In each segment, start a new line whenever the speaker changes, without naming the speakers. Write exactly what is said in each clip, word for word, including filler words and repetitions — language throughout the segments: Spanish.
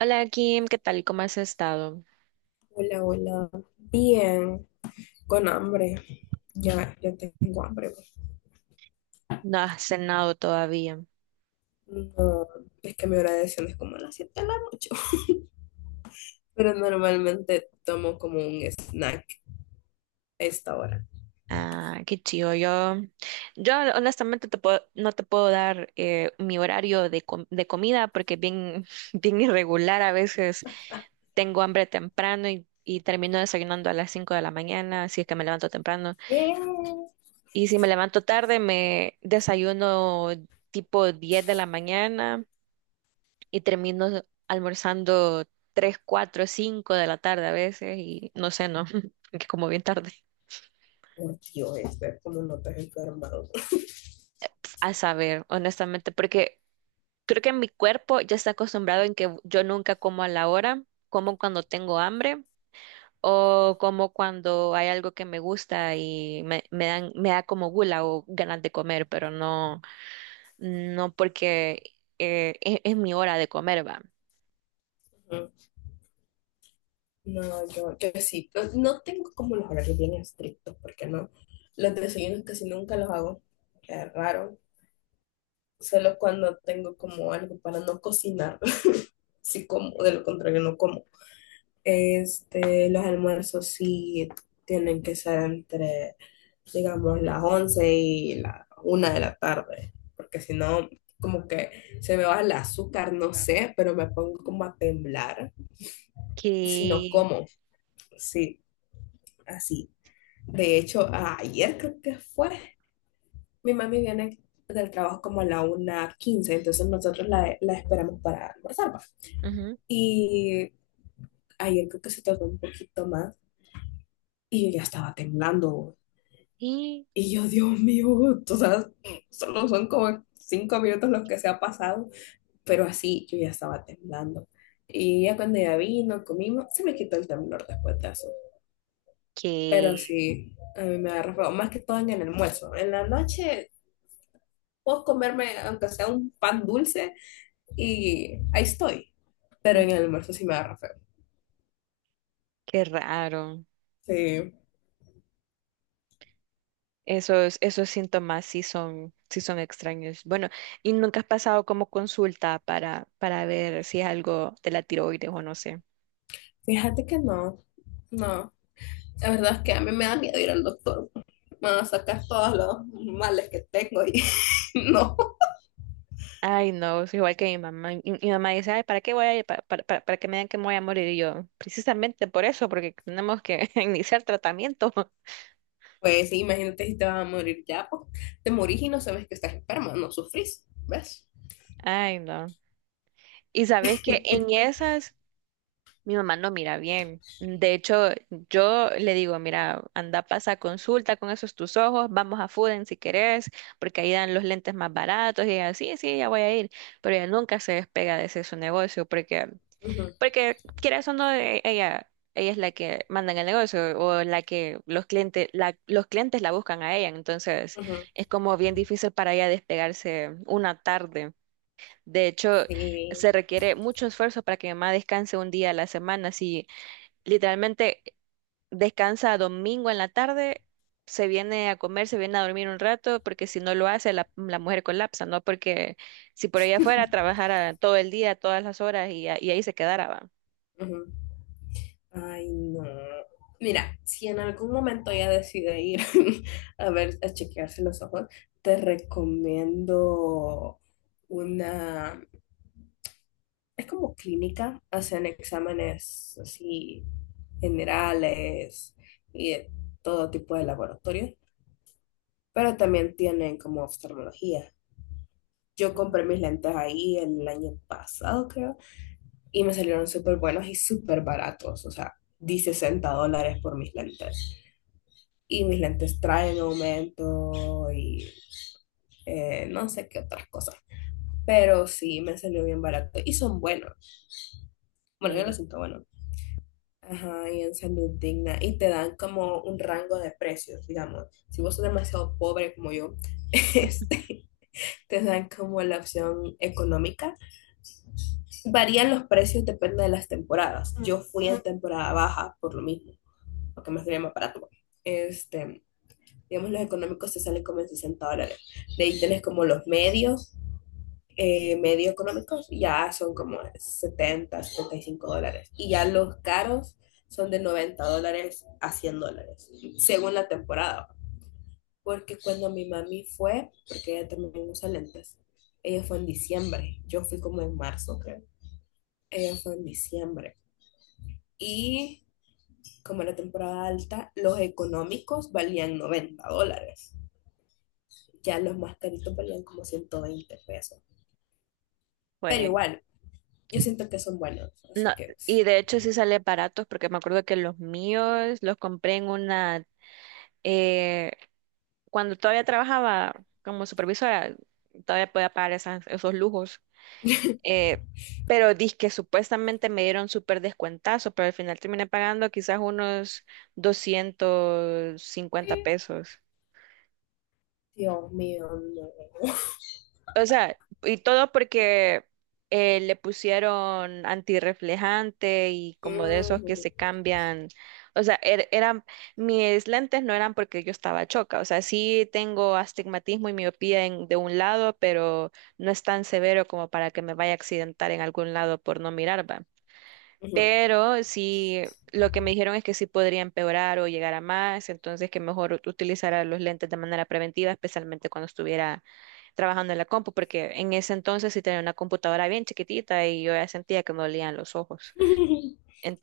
Hola Kim, ¿qué tal? ¿Cómo has estado?
Hola, hola. Bien, con hambre. Ya, ya tengo hambre.
No has cenado todavía.
No, es que mi hora de cena es como a las siete de la noche. Pero normalmente tomo como un snack a esta hora.
Ah, qué chido. Yo, yo honestamente te puedo- no te puedo dar eh, mi horario de, com- de comida porque es bien, bien irregular. A veces tengo hambre temprano y, y termino desayunando a las cinco de la mañana, si es que me levanto temprano.
¿Qué?
Y si me levanto tarde, me desayuno tipo diez de la mañana y termino almorzando tres cuatro cinco de la tarde a veces y no sé, no, que como bien tarde.
Por Dios, este, como no te has enfermado.
A saber, honestamente, porque creo que mi cuerpo ya está acostumbrado en que yo nunca como a la hora, como cuando tengo hambre o como cuando hay algo que me gusta y me, me dan, me da como gula o ganas de comer, pero no, no porque eh, es, es mi hora de comer, va.
Ujú. No, yo, yo sí. No, no tengo como los horarios bien estrictos, porque no. Los desayunos casi nunca los hago. Es raro. Solo cuando tengo como algo para no cocinar. Sí como, de lo contrario no como. Este, los almuerzos sí tienen que ser entre, digamos, las once y la una de la tarde, porque si no, como que se me va el azúcar, no sé, pero me pongo como a temblar, si no
Que,
como, sí, así. De hecho, ayer creo que fue, mi mami viene del trabajo como a la una quince, entonces nosotros la, la esperamos para almorzar, va.
Ujú.
Y ayer creo que se tardó un poquito más y yo ya estaba temblando.
y
Y yo, Dios mío, o sea, solo son como cinco minutos los que se ha pasado, pero así yo ya estaba temblando. Y ya cuando ya vino, comimos, se me quitó el temblor después de eso. Pero
que,
sí, a mí me agarra feo, más que todo en el almuerzo. En la noche puedo comerme, aunque sea un pan dulce, y ahí estoy. Pero en el almuerzo sí me agarra feo.
Qué raro.
Sí,
Esos, esos síntomas sí son, sí son extraños. Bueno, ¿y nunca has pasado como consulta para, para ver si es algo de la tiroides o no sé?
fíjate que no, no. La verdad es que a mí me da miedo ir al doctor. Me van a sacar todos los males que tengo y no.
Ay, no, es igual que mi mamá. Y- Mi, mamá dice, ay, ¿para qué voy a ir? Pa- Para, para, para que me digan que me voy a morir. Y yo, precisamente por eso, porque tenemos que iniciar tratamiento.
Pues sí, imagínate si te vas a morir ya, pues te morís y no sabes que estás enferma, no sufrís, ¿ves?
Ay, no. Y sabes que en esas, mi mamá no mira bien. De hecho, yo le digo, mira, anda, pasa consulta con esos tus ojos, vamos a Fuden si querés, porque ahí dan los lentes más baratos y ella, sí, sí, ya voy a ir, pero ella nunca se despega de ese su negocio porque,
Ujú,
porque quieras o no, e- ella, ella es la que manda en el negocio o la que los clientes, la, los clientes la buscan a ella, entonces
ujú,
es como bien difícil para ella despegarse una tarde. De hecho,
sí.
se requiere mucho esfuerzo para que mi mamá descanse un día a la semana. Si literalmente descansa domingo en la tarde, se viene a comer, se viene a dormir un rato, porque si no lo hace, la, la mujer colapsa, ¿no? Porque si por ella fuera, trabajara todo el día, todas las horas y, a- y ahí se quedara, va.
Ujú. Ay, no. Mira, si en algún momento ya decide ir a ver, a chequearse los ojos, te recomiendo una, es como clínica, hacen exámenes así generales y de todo tipo de laboratorios, pero también tienen como oftalmología. Yo compré
Ujú.
mis lentes ahí el año pasado, creo, y me salieron súper buenos y súper baratos. O sea, di sesenta dólares por mis lentes. Y mis lentes traen aumento y eh, no sé qué otras cosas. Pero sí, me salió bien barato y son buenos. Bueno, yo lo
Y
siento bueno. Ajá, y en Salud Digna. Y te dan como un rango de precios, digamos. Si vos sos demasiado pobre como yo, este, te dan como la opción económica. Varían los precios, depende de las temporadas. Yo fui en temporada baja por lo mismo, porque me salía más barato. Este, digamos, los económicos te salen como en sesenta dólares. De ahí tenés como los medios, eh, medio económicos, ya son como setenta, setenta y cinco dólares. Y ya los caros son de noventa dólares a cien dólares, según la temporada, porque cuando mi mami fue, porque ella también usa lentes, ella fue en diciembre, yo fui como en marzo, creo, ella fue en diciembre. Y como era temporada alta, los económicos valían noventa dólares, ya los más caritos valían como ciento veinte pesos. Pero
pues
igual, yo siento que son buenos,
No,
así que...
y de hecho sí sale baratos, porque me acuerdo que los míos los compré en una, eh, cuando todavía trabajaba como supervisora, todavía podía pagar esas- esos lujos. Eh, pero que supuestamente me dieron súper descuentazo, pero al final terminé pagando quizás unos doscientos cincuenta pesos.
Dios mío, no.
O sea, y todo porque eh, le pusieron antirreflejante y como de esos que
Ujú.
se cambian. O sea, er- eran, mis lentes no eran porque yo estaba choca. O sea, sí tengo astigmatismo y miopía en- de un lado, pero no es tan severo como para que me vaya a accidentar en algún lado por no mirar, ¿va?
Ujú.
Pero sí, lo que me dijeron es que sí podría empeorar o llegar a más, entonces que mejor ut- utilizara los lentes de manera preventiva, especialmente cuando estuviera trabajando en la compu, porque en ese entonces sí tenía una computadora bien chiquitita y yo ya sentía que me dolían los ojos.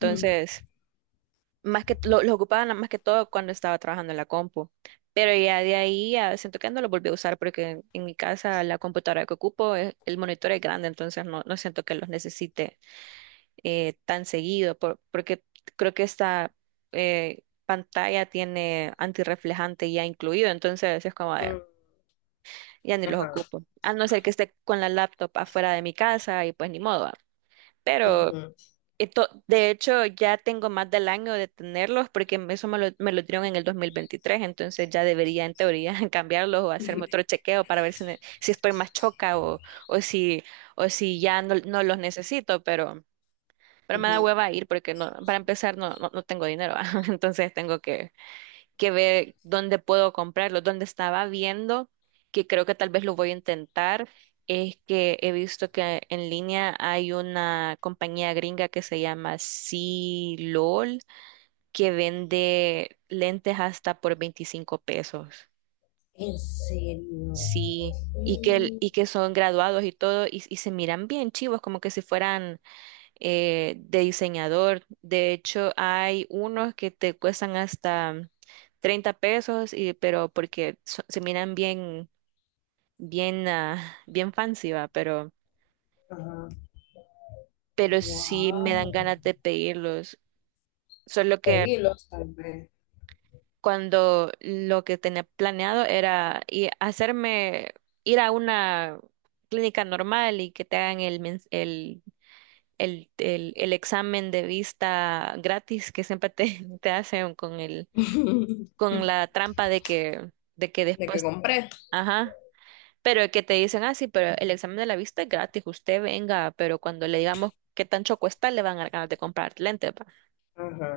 Ujú,
más que lo, lo ocupaba na- más que todo cuando estaba trabajando en la compu. Pero ya de ahí ya siento que no lo volví a usar porque en, en mi casa la computadora que ocupo, eh, el monitor es grande, entonces no, no siento que los necesite eh, tan seguido, por- porque creo que esta eh, pantalla tiene antirreflejante ya incluido, entonces es como de,
ujú,
ya ni los
ajá.
ocupo. A no ser que esté con la laptop afuera de mi casa y pues ni modo, ¿va? Pero
Ujú,
esto- de hecho ya tengo más del año de tenerlos porque eso me lo, me lo dieron en el dos mil veintitrés, entonces ya debería en teoría cambiarlos o hacerme
ujú,
otro chequeo para ver si, ne- si estoy más choca o, o si, o si ya no, no los necesito, pero. Pero me da
ujú.
hueva ir porque no, para empezar no, no, no tengo dinero, ¿va? Entonces tengo que, que ver dónde puedo comprarlo. Donde estaba viendo, que creo que tal vez lo voy a intentar, es que he visto que en línea hay una compañía gringa que se llama C-LOL, que vende lentes hasta por veinticinco pesos.
En serio.
Sí, y que, el-
Mm.
y que son graduados y todo, y, y se miran bien chivos, como que si fueran eh, de diseñador. De hecho, hay unos que te cuestan hasta treinta pesos, y, pero porque so- se miran bien, bien, ah, bien fancy, va, pero,
Ajá.
pero sí me dan
Wow.
ganas de pedirlos. Solo que
Pedirlos, tal vez.
cuando lo que tenía planeado era i- hacerme ir a una clínica normal y que te hagan el, mens- el, el, el, el examen de vista gratis que siempre te, te hacen con el, con la trampa de que, de que
De que
después,
compré.
ajá, pero que te dicen, ah, sí, pero el examen de la vista es gratis, usted venga, pero cuando le digamos qué tan choco está, le van a dar ganas de comprar lentes, va.
Ajá.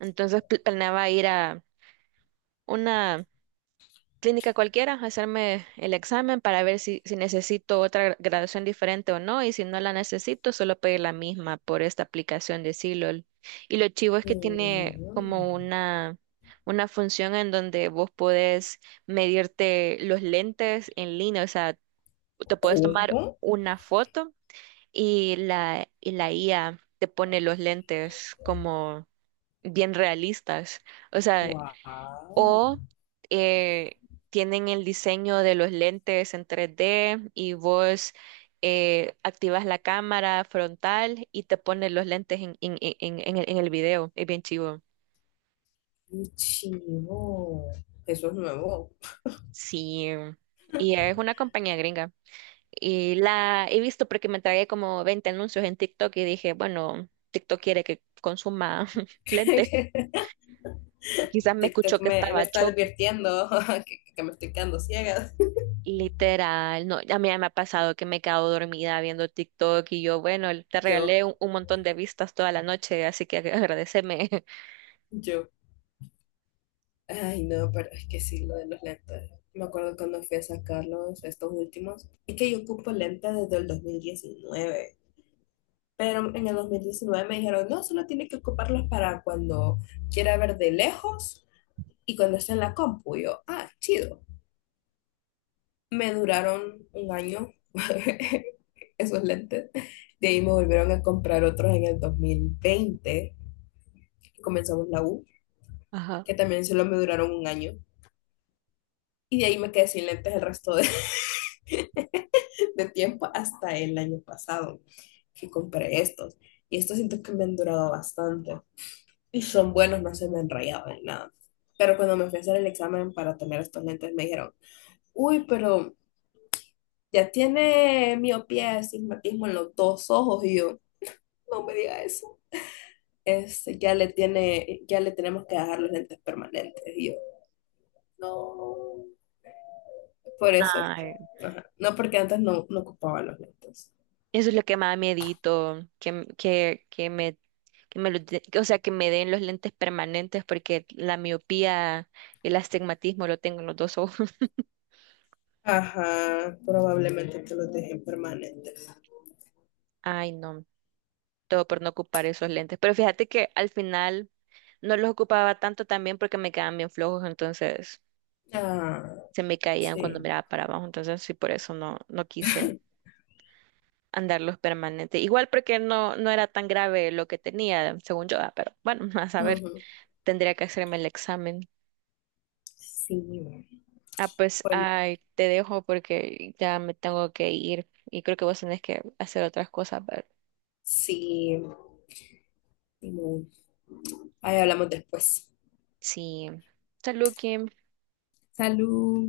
Entonces pl- planeaba ir a una clínica cualquiera, hacerme el examen para ver si, si necesito otra gra- graduación diferente o no, y si no la necesito, solo pedir la misma por esta aplicación de Silol. Y lo chivo es que tiene
Mm.
como una, una función en donde vos podés medirte los lentes en línea, o sea, te puedes tomar
¿Cómo?
una foto y la, y la I A te pone los lentes como bien realistas. O sea,
Wow.
o eh, tienen el diseño de los lentes en tres D y vos eh, activas la cámara frontal y te pones los lentes en, en- en- en el, en el video. Es bien chivo.
Qué chivo. Eso es nuevo.
Sí, y es una compañía gringa. Y la he visto porque me tragué como veinte anuncios en TikTok y dije, bueno, TikTok quiere que consuma lentes. Quizás me escuchó
TikTok
que
me,
estaba.
me está advirtiendo que, que me estoy quedando ciega.
Literal, no, a mí ya me ha pasado que me he quedado dormida viendo TikTok y yo, bueno, te
Yo,
regalé un, un montón de vistas toda la noche, así que agradeceme.
yo. Ay, no, pero es que sí, lo de los lentes. Me acuerdo cuando fui a sacarlos, estos últimos. Es que yo ocupo lentes desde el dos mil diecinueve. Pero en el dos mil diecinueve me dijeron, no, solo tiene que ocuparlos para cuando quiera ver de lejos y cuando esté en la compu. Y yo, ah, chido. Me duraron un año esos lentes. De ahí me volvieron a comprar otros en el dos mil veinte, que comenzamos la U,
Ajá.
que también solo me duraron un año. Y de ahí me quedé sin lentes el resto de, de tiempo hasta el año pasado, que compré estos. Y estos siento que me han durado bastante, y son buenos, no se me enrayaban ni nada. Pero cuando me fui a hacer el examen para tener estos lentes, me dijeron, uy, pero ya tiene miopía, astigmatismo en los dos ojos. Y yo, no me diga eso. Es, ya le tiene, ya le tenemos que dejar los lentes permanentes. Y yo, no. Por eso es que,
Ay,
ajá. No porque antes no, no ocupaba los lentes.
eso es lo que más miedito, que, m- que, que me, que me lo de- que, o sea, que me den los lentes permanentes porque la miopía y el astigmatismo lo tengo en los dos ojos.
Ajá, probablemente te los dejen permanentes.
Ay, no, todo por no ocupar esos lentes. Pero fíjate que al final no los ocupaba tanto también porque me quedaban bien flojos, entonces.
Ah,
Se me caían cuando
sí.
miraba para abajo, entonces sí, por eso no, no quise andarlos permanente. Igual porque no, no era tan grave lo que tenía, según yo, ah, pero bueno, a saber,
Ujú.
tendría que hacerme el examen.
Sí,
Ah, pues,
bueno,
ay, te dejo porque ya me tengo que ir y creo que vos tenés que hacer otras cosas, pero
sí. Simón. Ahí hablamos después.
sí. Salud, Kim.
Salud.